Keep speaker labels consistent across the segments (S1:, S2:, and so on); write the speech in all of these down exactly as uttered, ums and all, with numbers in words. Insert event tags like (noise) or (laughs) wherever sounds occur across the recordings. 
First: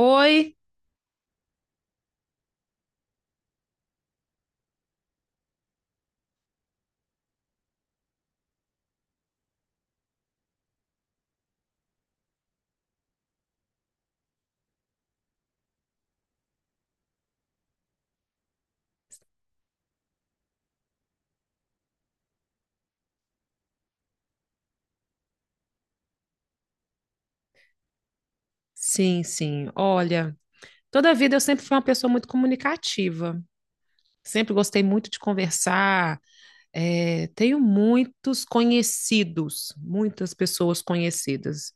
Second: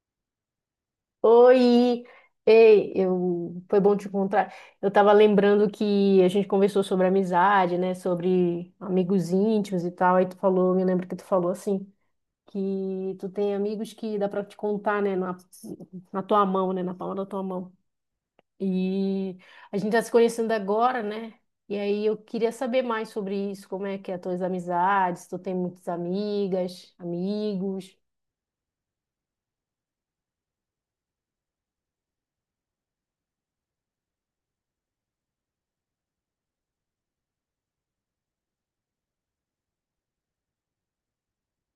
S1: Oi?
S2: Oi! Ei, eu... foi bom te encontrar. Eu tava lembrando que a gente conversou sobre amizade, né? Sobre amigos íntimos e tal. Aí tu falou, me lembro que tu falou assim, que tu tem amigos que dá pra te contar, né? Na, na tua mão, né? Na palma da tua mão. E a gente tá se conhecendo agora, né? E aí eu queria saber mais sobre isso, como é que é as tuas amizades, se tu tem muitas amigas, amigos.
S1: Sim, sim. Olha, toda a vida eu sempre fui uma pessoa muito comunicativa. Sempre gostei muito de conversar. Eh, tenho muitos conhecidos, muitas pessoas conhecidas.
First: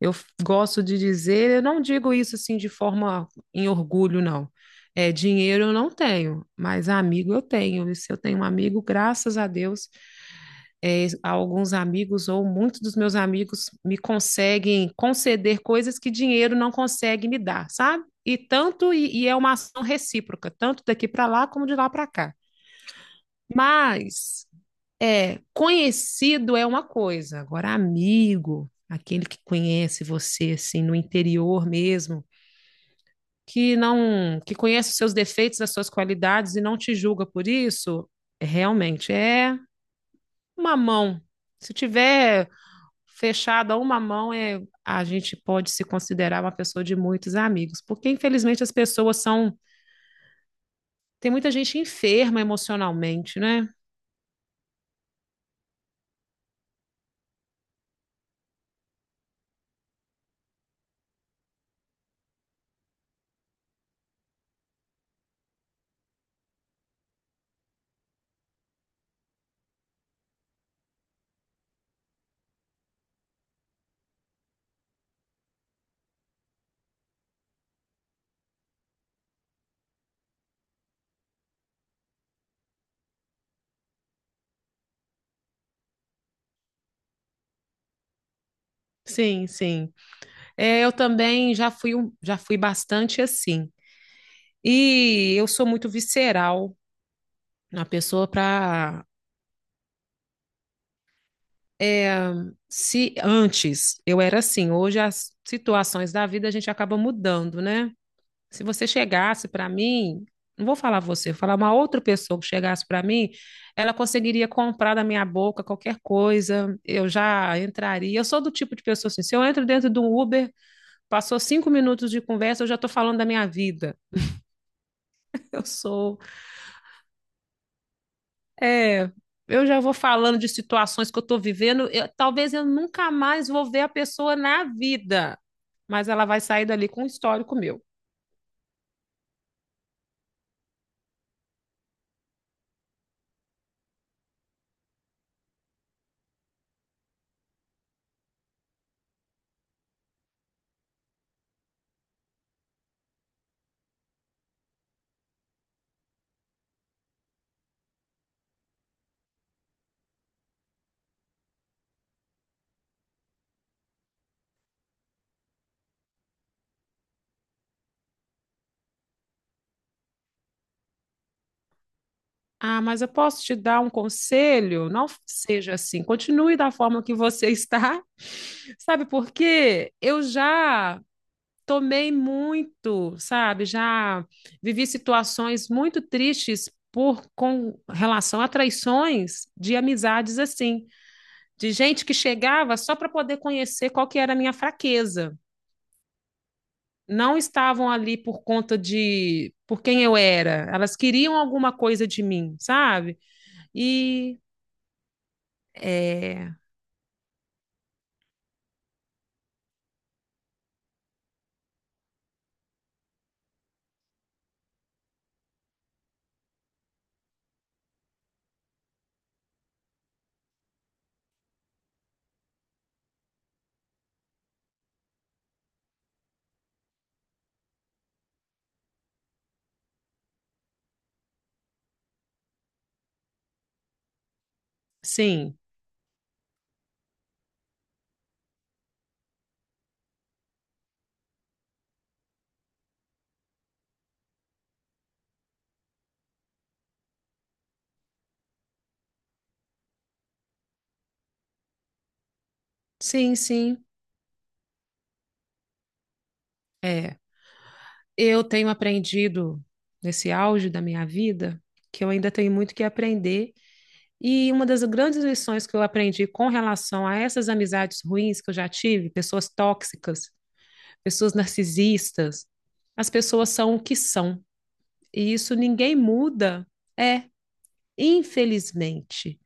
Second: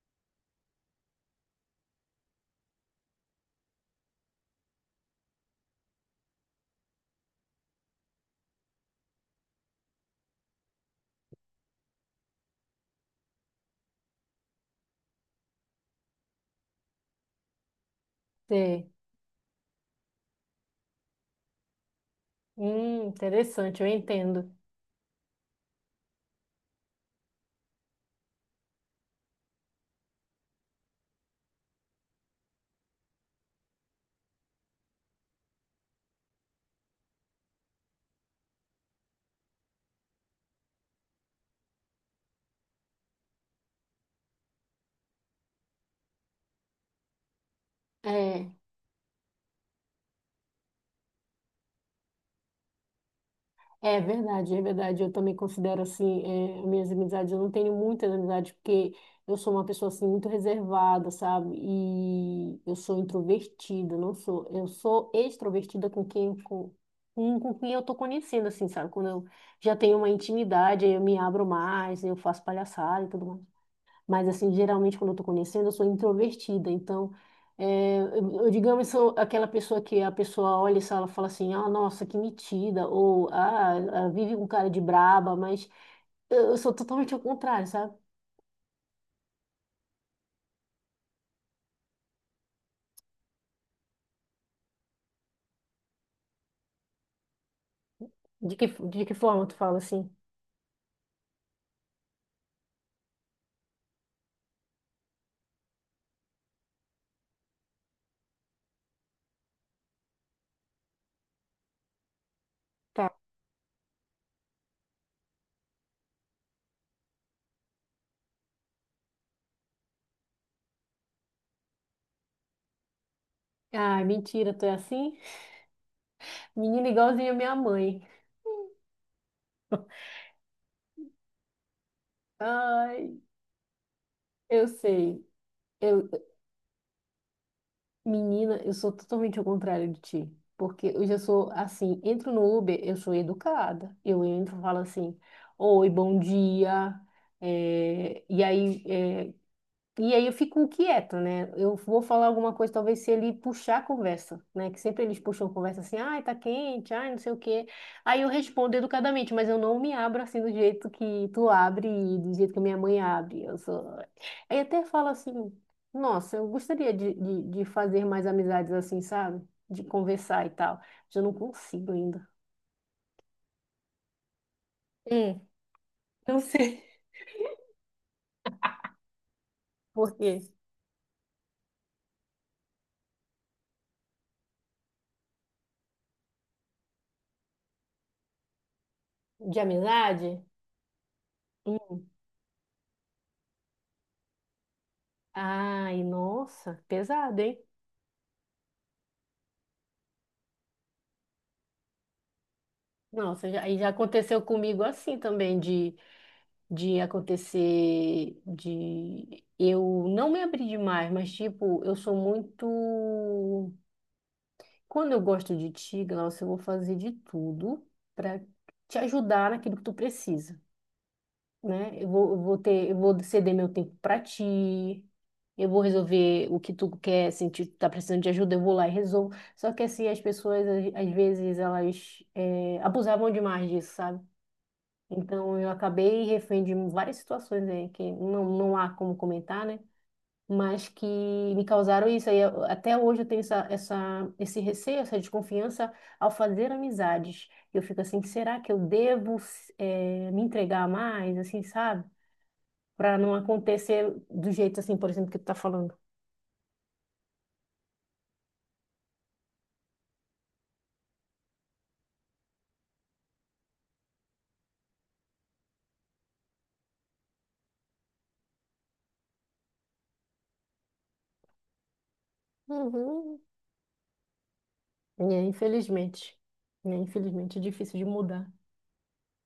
S1: Eu f- gosto de dizer, eu não digo isso assim de forma em orgulho, não. É, dinheiro eu não tenho, mas amigo eu tenho. E se eu tenho um amigo, graças a Deus, é, alguns amigos ou muitos dos meus amigos me conseguem conceder coisas que dinheiro não consegue me dar, sabe? E
S2: Sei.
S1: tanto e, e é uma ação recíproca, tanto daqui para lá como de lá para cá.
S2: Hum, interessante, eu
S1: Mas
S2: entendo.
S1: é, conhecido é uma coisa, agora amigo, aquele que conhece você assim no interior mesmo, que não que conhece os seus defeitos, as suas qualidades e não te julga por isso, realmente é uma mão. Se tiver fechado a uma mão, é, a gente pode se considerar uma pessoa de muitos amigos, porque
S2: É.
S1: infelizmente as pessoas são. Tem muita gente enferma emocionalmente, né?
S2: É verdade, é verdade. Eu também considero assim, eh, minhas amizades. Eu não tenho muitas amizades porque eu sou uma pessoa assim muito reservada, sabe? E eu sou introvertida, não sou. Eu sou extrovertida com quem com, com com quem eu tô conhecendo, assim, sabe? Quando eu já tenho uma intimidade, aí eu me abro mais, eu faço palhaçada e tudo mais. Mas, assim, geralmente quando eu tô conhecendo, eu sou introvertida. Então, é, eu, eu, digamos, sou aquela pessoa que a pessoa olha e fala fala assim, ah, nossa, que metida. Ou, ah, ah, vive com cara de braba. Mas eu, eu sou totalmente ao contrário, sabe?
S1: Sim, sim. É, eu também já fui, um- já fui bastante assim. E eu sou muito visceral na pessoa
S2: De que, de
S1: para.
S2: que forma tu fala assim?
S1: Se antes eu era assim, hoje as situações da vida a gente acaba mudando, né? Se você chegasse para mim, não vou falar você, vou falar uma outra pessoa que chegasse para
S2: Tá.
S1: mim, ela conseguiria comprar da minha boca qualquer coisa, eu já entraria. Eu sou do tipo de pessoa assim, se eu entro dentro de um Uber, passou cinco minutos de conversa, eu já estou falando da minha vida.
S2: Ai,
S1: (laughs)
S2: mentira, tu é assim?
S1: Eu sou,
S2: Menina igualzinha a minha mãe.
S1: é, eu já vou falando de situações que eu estou vivendo, eu- talvez eu nunca
S2: Ai,
S1: mais vou ver a pessoa na
S2: eu sei.
S1: vida, mas
S2: Eu
S1: ela vai sair dali com um histórico meu.
S2: Menina, eu sou totalmente ao contrário de ti. Porque eu já sou assim, entro no Uber, eu sou educada. Eu entro, falo assim, oi, bom dia. eh, e aí, eh, e aí eu fico inquieta, né? Eu vou falar alguma coisa, talvez se ele puxar a conversa, né? Que sempre eles puxam a conversa assim, ai, tá quente, ai, não sei o quê. Aí eu respondo educadamente, mas eu não me abro assim do jeito que tu abre e do jeito que minha mãe abre. Eu sou... Aí até falo assim, nossa, eu gostaria de, de, de fazer mais amizades assim, sabe? De conversar e tal. Mas eu não consigo ainda.
S1: Ah, mas eu posso te dar um conselho? Não
S2: Hum,
S1: seja assim.
S2: não
S1: Continue da
S2: sei.
S1: forma que você está. (laughs) Sabe por quê?
S2: Por
S1: Eu
S2: quê?
S1: já tomei muito, sabe? Já vivi situações muito tristes por com relação a traições
S2: De
S1: de amizades
S2: amizade?
S1: assim, de gente
S2: Hum.
S1: que chegava só para poder conhecer qual que era a minha fraqueza.
S2: Ai, nossa,
S1: Não
S2: pesado, hein?
S1: estavam ali por conta de por quem eu era. Elas queriam alguma coisa de mim, sabe?
S2: Nossa, já- aí já
S1: E
S2: aconteceu comigo assim também, de,
S1: é,
S2: de acontecer, de eu não me abrir demais, mas tipo, eu sou muito. Quando eu gosto de ti, Glaucio, eu vou fazer de tudo para te ajudar naquilo que tu precisa, né? Eu vou, eu vou ter, eu vou ceder meu tempo para ti, eu vou resolver o que tu quer, se tu tá precisando de ajuda, eu vou lá e resolvo. Só que assim, as pessoas, às às vezes, elas eh, abusavam demais disso, sabe?
S1: sim,
S2: Então, eu acabei refém de várias situações aí que não, não há como comentar, né? Mas que me causaram isso. Aí, eu- até hoje eu tenho essa, essa, esse receio, essa desconfiança ao fazer amizades. Eu fico assim, será que eu devo eh, me entregar mais, assim, sabe? Para não
S1: sim, sim.
S2: acontecer do jeito assim, por exemplo, que tu tá falando.
S1: É, eu tenho aprendido nesse auge da minha vida que eu ainda tenho muito que aprender. E uma das grandes lições que eu aprendi com relação a essas amizades ruins que eu já tive, pessoas tóxicas, pessoas narcisistas, as
S2: Uhum.
S1: pessoas são o que são.
S2: É,
S1: E isso ninguém
S2: infelizmente.
S1: muda.
S2: É,
S1: É,
S2: infelizmente é difícil de mudar.
S1: infelizmente.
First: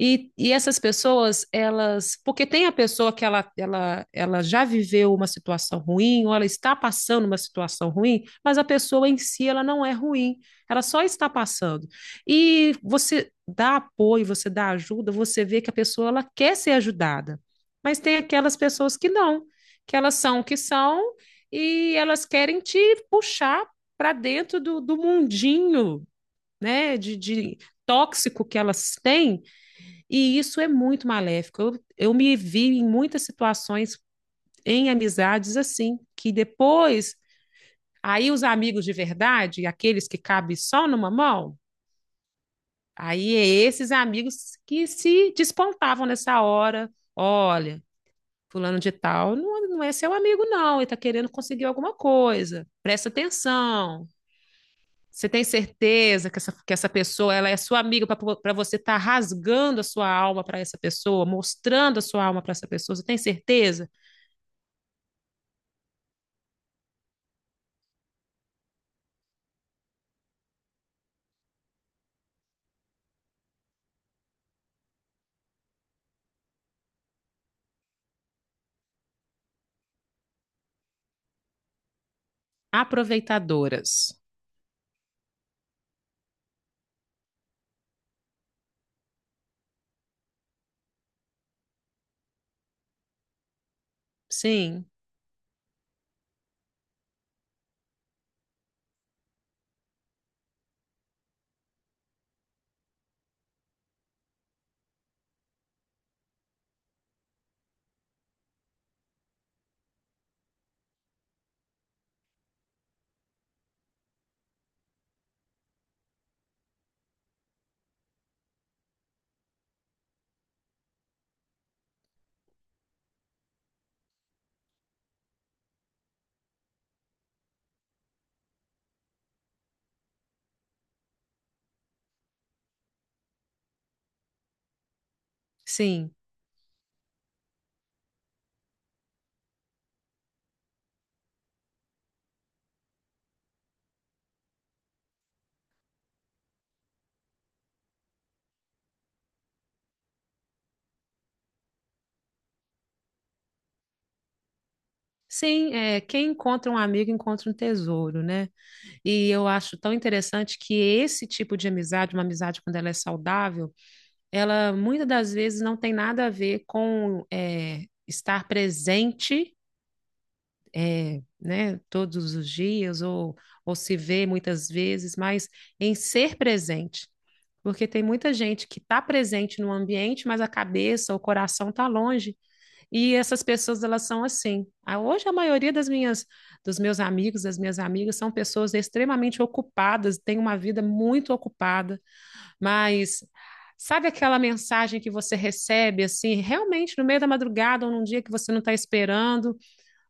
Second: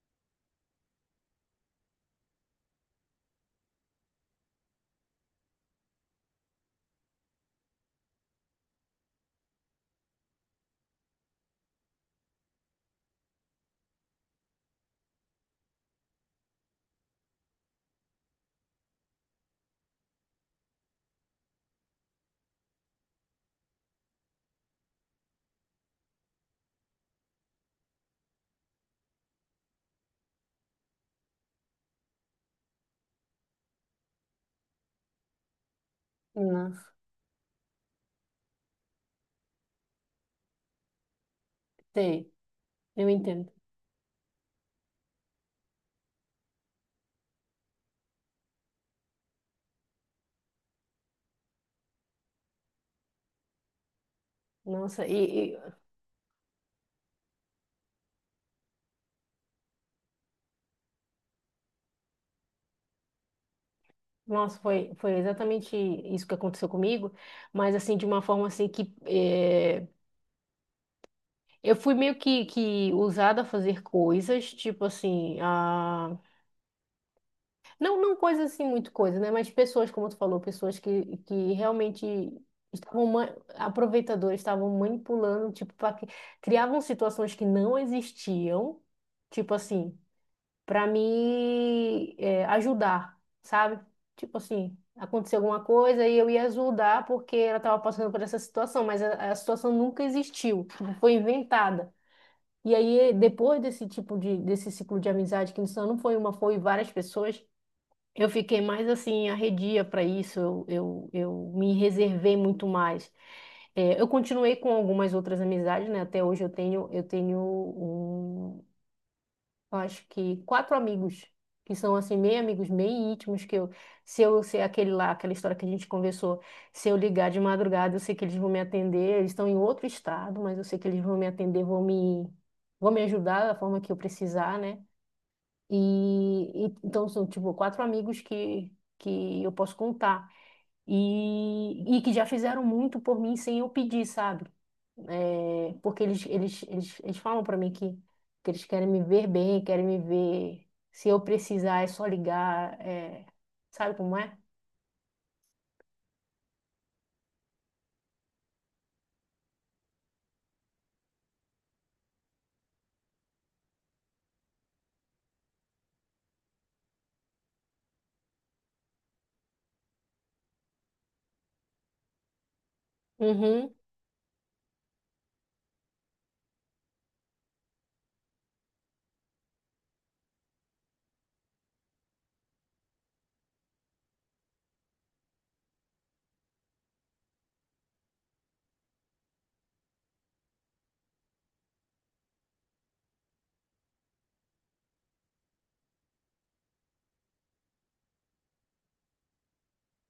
S1: E, e essas pessoas, elas, porque tem a pessoa que ela, ela, ela já viveu uma situação ruim, ou ela está passando uma situação ruim, mas a pessoa em si, ela não é ruim, ela só está passando. E você dá apoio, você dá ajuda, você vê que a pessoa, ela quer ser ajudada, mas tem aquelas pessoas que não, que elas são o que são, e elas querem te puxar para dentro do, do mundinho, né, de, de tóxico que elas têm, e isso é muito maléfico. Eu, eu me vi em muitas situações em amizades assim, que
S2: Nossa,
S1: depois, aí os amigos de verdade, aqueles que cabem só numa mão,
S2: sei. Eu
S1: aí é
S2: entendo.
S1: esses amigos que se despontavam nessa hora. Olha, fulano de tal não, não é seu amigo, não, ele está querendo conseguir alguma coisa. Presta atenção.
S2: Nossa,
S1: Você tem
S2: e,
S1: certeza que essa, que essa pessoa ela é sua amiga para você estar rasgando a sua alma para essa pessoa, mostrando a sua alma para essa pessoa? Você tem certeza?
S2: Nossa, foi, foi exatamente isso que aconteceu comigo, mas assim, de uma forma assim que eh, eu fui meio que, que usada a fazer coisas, tipo assim, a... não, não coisas assim, muito coisa, né? Mas pessoas, como tu falou, pessoas que, que realmente estavam ma-
S1: Aproveitadoras.
S2: aproveitadoras, estavam manipulando, tipo, pra... que- criavam situações que não existiam, tipo assim. Para me eh, ajudar, sabe? Tipo assim,
S1: Sim,
S2: aconteceu alguma coisa e eu ia ajudar porque ela estava passando por essa situação, mas a, a situação nunca existiu, tipo, foi inventada. E aí, depois desse tipo de, desse ciclo de amizade, que não foi uma, foi várias pessoas, eu fiquei mais assim, arredia para isso, eu, eu, eu me reservei muito mais. Eh, eu continuei com algumas outras amizades, né? Até hoje eu tenho, eu tenho um eu acho que quatro amigos, que são assim, meio amigos, meio íntimos, que eu, se eu sei aquele lá, aquela história que a gente conversou, se eu ligar de madrugada, eu sei que eles vão me atender, eles estão em outro estado, mas eu sei que eles vão me atender, vão me, vão me ajudar da forma que eu precisar, né?
S1: sim.
S2: E, e então são tipo quatro amigos que, que eu posso contar e, e que já fizeram muito por mim sem eu pedir, sabe? É, porque eles, eles, eles, eles falam para mim que, que eles querem me ver bem, querem me ver. Se eu precisar, é só ligar. É, sabe como é?
S1: Sim, é, quem encontra um amigo encontra um tesouro, né? E eu acho tão interessante que esse tipo de amizade, uma amizade quando ela é saudável, ela muitas das vezes não tem nada a ver com é, estar presente é, né, todos os dias ou,
S2: Uhum,
S1: ou se vê muitas vezes, mas em ser presente. Porque tem muita gente que está presente no ambiente, mas a cabeça, o coração está longe. E essas pessoas, elas são assim. A- Hoje, a maioria das minhas, dos meus amigos, das minhas amigas, são pessoas extremamente ocupadas, têm uma vida muito ocupada. Mas sabe aquela mensagem que você recebe, assim, realmente no meio da madrugada ou num dia que você não está esperando?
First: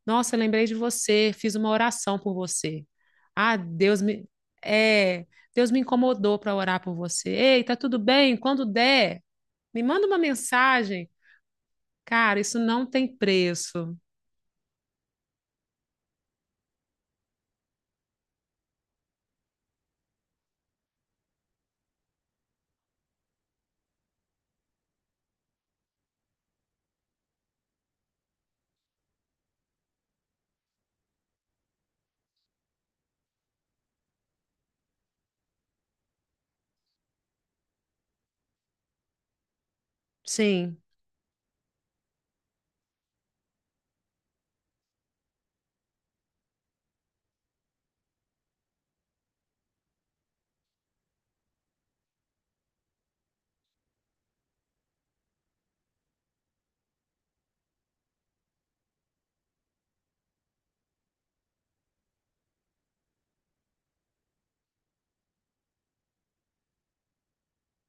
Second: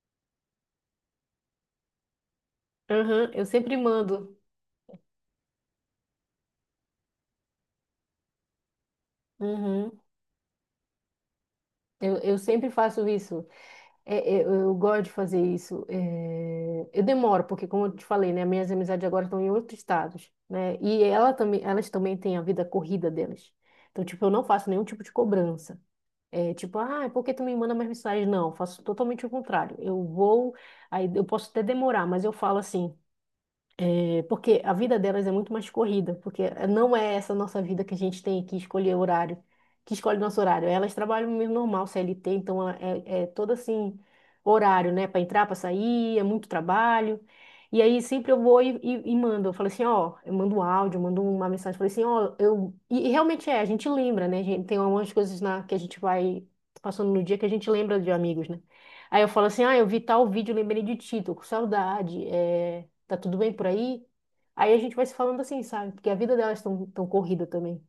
S1: Nossa, eu lembrei de você, fiz uma oração por você.
S2: uhum, eu
S1: Ah,
S2: sempre
S1: Deus me
S2: mando.
S1: é, Deus me incomodou para orar por você. Ei, tá tudo bem? Quando der, me
S2: Uhum.
S1: manda uma mensagem.
S2: Eu, eu
S1: Cara, isso
S2: sempre
S1: não
S2: faço
S1: tem
S2: isso.
S1: preço.
S2: É, é, eu, eu gosto de fazer isso. É, eu demoro, porque como eu te falei, né, minhas amizades agora estão em outros estados, né? E ela também, elas também têm a vida corrida delas. Então, tipo, eu não faço nenhum tipo de cobrança. É, tipo, ah, por que tu me manda mais mensagens. Não, eu faço totalmente o contrário. Eu vou, aí eu posso até demorar, mas eu falo assim, é, porque a vida delas é muito mais corrida, porque não é essa nossa vida que a gente tem que escolher horário, que escolhe nosso horário.
S1: Sim,
S2: Elas trabalham mesmo normal, C L T, então ela- é, é todo assim, horário, né? Para entrar, para sair, é muito trabalho. E aí sempre eu vou e, e, e mando, eu falo assim, ó, eu mando um áudio, mando uma mensagem, falei assim, ó, eu... E, e realmente é, a gente lembra, né? A gente, tem algumas coisas na, que a gente vai passando no dia que a gente lembra de amigos, né? Aí eu falo assim, ah, eu vi tal vídeo, lembrei de ti, tô com saudade, é, tá tudo bem por aí? Aí a gente vai se falando assim, sabe? Porque a vida delas é tão, tão corrida também.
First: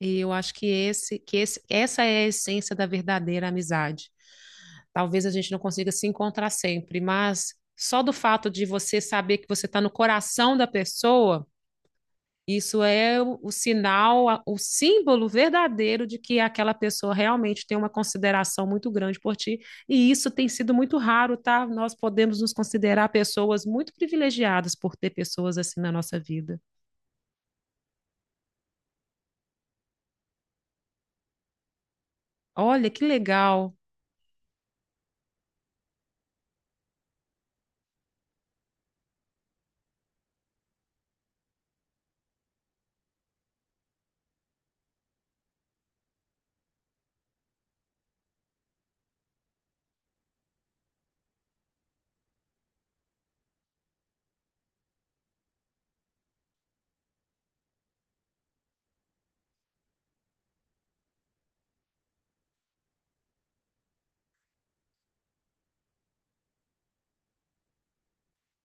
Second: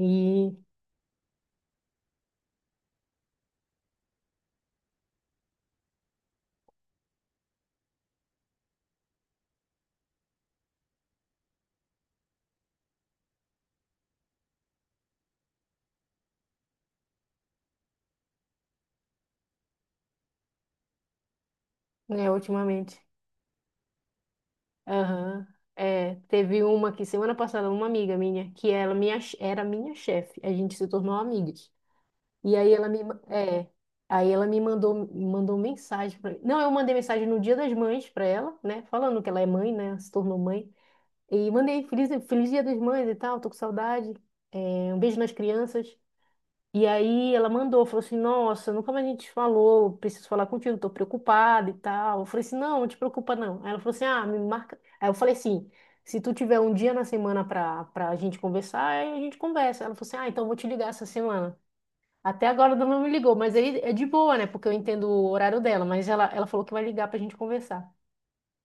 S1: e eu acho que esse, que esse, essa é a essência da verdadeira amizade. Talvez a gente não consiga se encontrar sempre, mas só do fato de você saber que você está no coração da pessoa. Isso é o, o sinal, a- o símbolo verdadeiro de que aquela pessoa realmente tem uma consideração muito grande por ti. E isso tem sido muito raro, tá? Nós
S2: né,
S1: podemos nos
S2: ultimamente.
S1: considerar pessoas muito privilegiadas por ter
S2: Aham.
S1: pessoas assim na
S2: É,
S1: nossa vida.
S2: teve uma que semana passada, uma amiga minha, que ela minha, era minha chefe. A gente se tornou amigas. E aí ela
S1: Olha,
S2: me,
S1: que
S2: ma- é,
S1: legal.
S2: aí ela me mandou, mandou mensagem pra, mim. Não, eu mandei mensagem no Dia das Mães pra ela, né? Falando que ela é mãe, né? Se tornou mãe. E mandei feliz, feliz Dia das Mães e tal, tô com saudade. É, um beijo nas crianças. E aí ela mandou, falou assim, nossa, nunca mais a gente falou, preciso falar contigo, tô preocupada e tal. Eu falei assim, não, não te preocupa não. Aí ela falou assim, ah, me marca. Aí eu falei assim, se tu tiver um dia na semana pra, pra gente conversar, aí a gente conversa. Ela falou assim, ah, então eu vou te ligar essa semana. Até agora ela não me ligou, mas aí é de boa, né? Porque eu entendo o horário dela, mas ela, ela falou que vai ligar pra gente conversar.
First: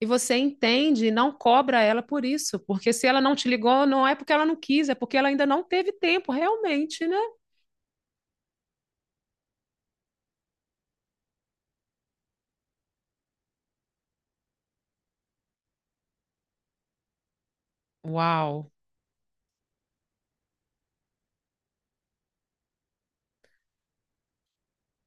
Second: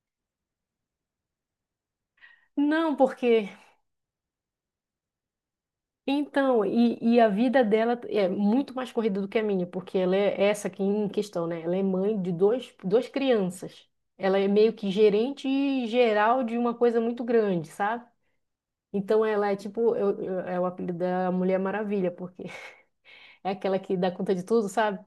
S1: E você entende e não cobra ela por isso, porque
S2: Não,
S1: se ela não te
S2: porque
S1: ligou, não é porque ela não quis, é porque ela ainda não teve tempo,
S2: então, e,
S1: realmente, né?
S2: e a vida dela é muito mais corrida do que a minha, porque ela é essa aqui em questão, né? Ela é mãe de dois, duas crianças. Ela é meio que gerente geral de uma coisa muito grande, sabe?
S1: Uau,
S2: Então ela é tipo, eu, eu- é o apelido da Mulher Maravilha, porque (laughs) é aquela que dá conta de tudo, sabe?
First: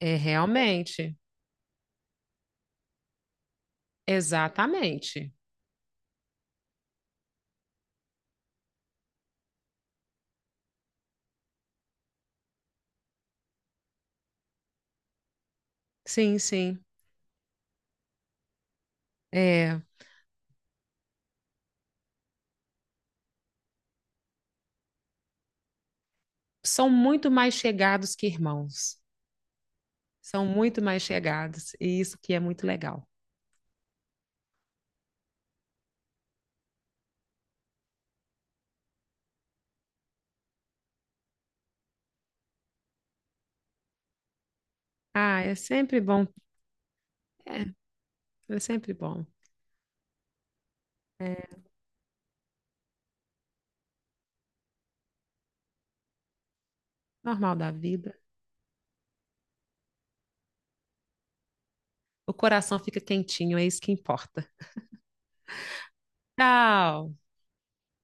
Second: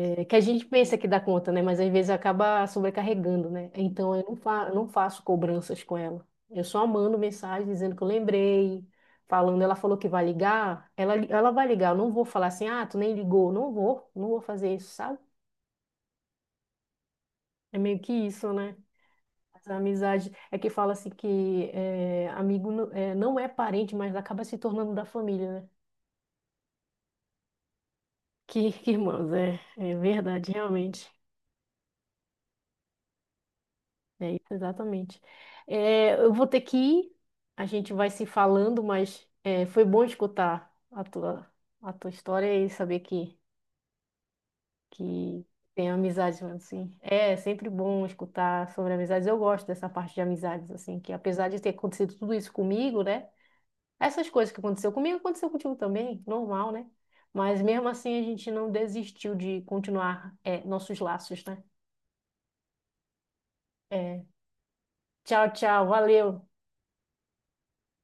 S1: é
S2: É que a gente pensa que
S1: realmente.
S2: dá conta, né? Mas às vezes acaba sobrecarregando, né? Então eu não, fa não faço
S1: Exatamente.
S2: cobranças com ela. Eu só mando mensagem dizendo que eu lembrei, falando, ela falou que vai ligar, ela, li- ela vai ligar. Eu não vou falar assim, ah, tu nem ligou. Não vou, não vou fazer isso, sabe?
S1: Sim, sim.
S2: É meio que isso, né? Essa
S1: É.
S2: amizade é que fala assim que é, amigo não é, não é parente, mas acaba se tornando da família, né?
S1: São muito mais chegados que
S2: Que, que
S1: irmãos.
S2: irmãos, é, é
S1: São
S2: verdade,
S1: muito mais
S2: realmente.
S1: chegados. E isso que é muito legal.
S2: É isso, exatamente. É, eu vou ter que ir, a gente vai se falando, mas é, foi bom escutar a tua, a tua história e saber que,
S1: Ah,
S2: que
S1: é
S2: tem
S1: sempre bom.
S2: amizades, assim. É
S1: É,
S2: sempre bom
S1: é
S2: escutar
S1: sempre
S2: sobre
S1: bom.
S2: amizades. Eu gosto dessa parte de amizades, assim, que
S1: É
S2: apesar de ter acontecido tudo isso comigo, né? Essas coisas que aconteceu comigo, aconteceu contigo também, normal, né?
S1: normal
S2: Mas
S1: da
S2: mesmo
S1: vida.
S2: assim a gente não desistiu de continuar é, nossos laços, né?
S1: O coração fica quentinho, é isso que
S2: É,
S1: importa.
S2: tchau, tchau, valeu.
S1: Tchau!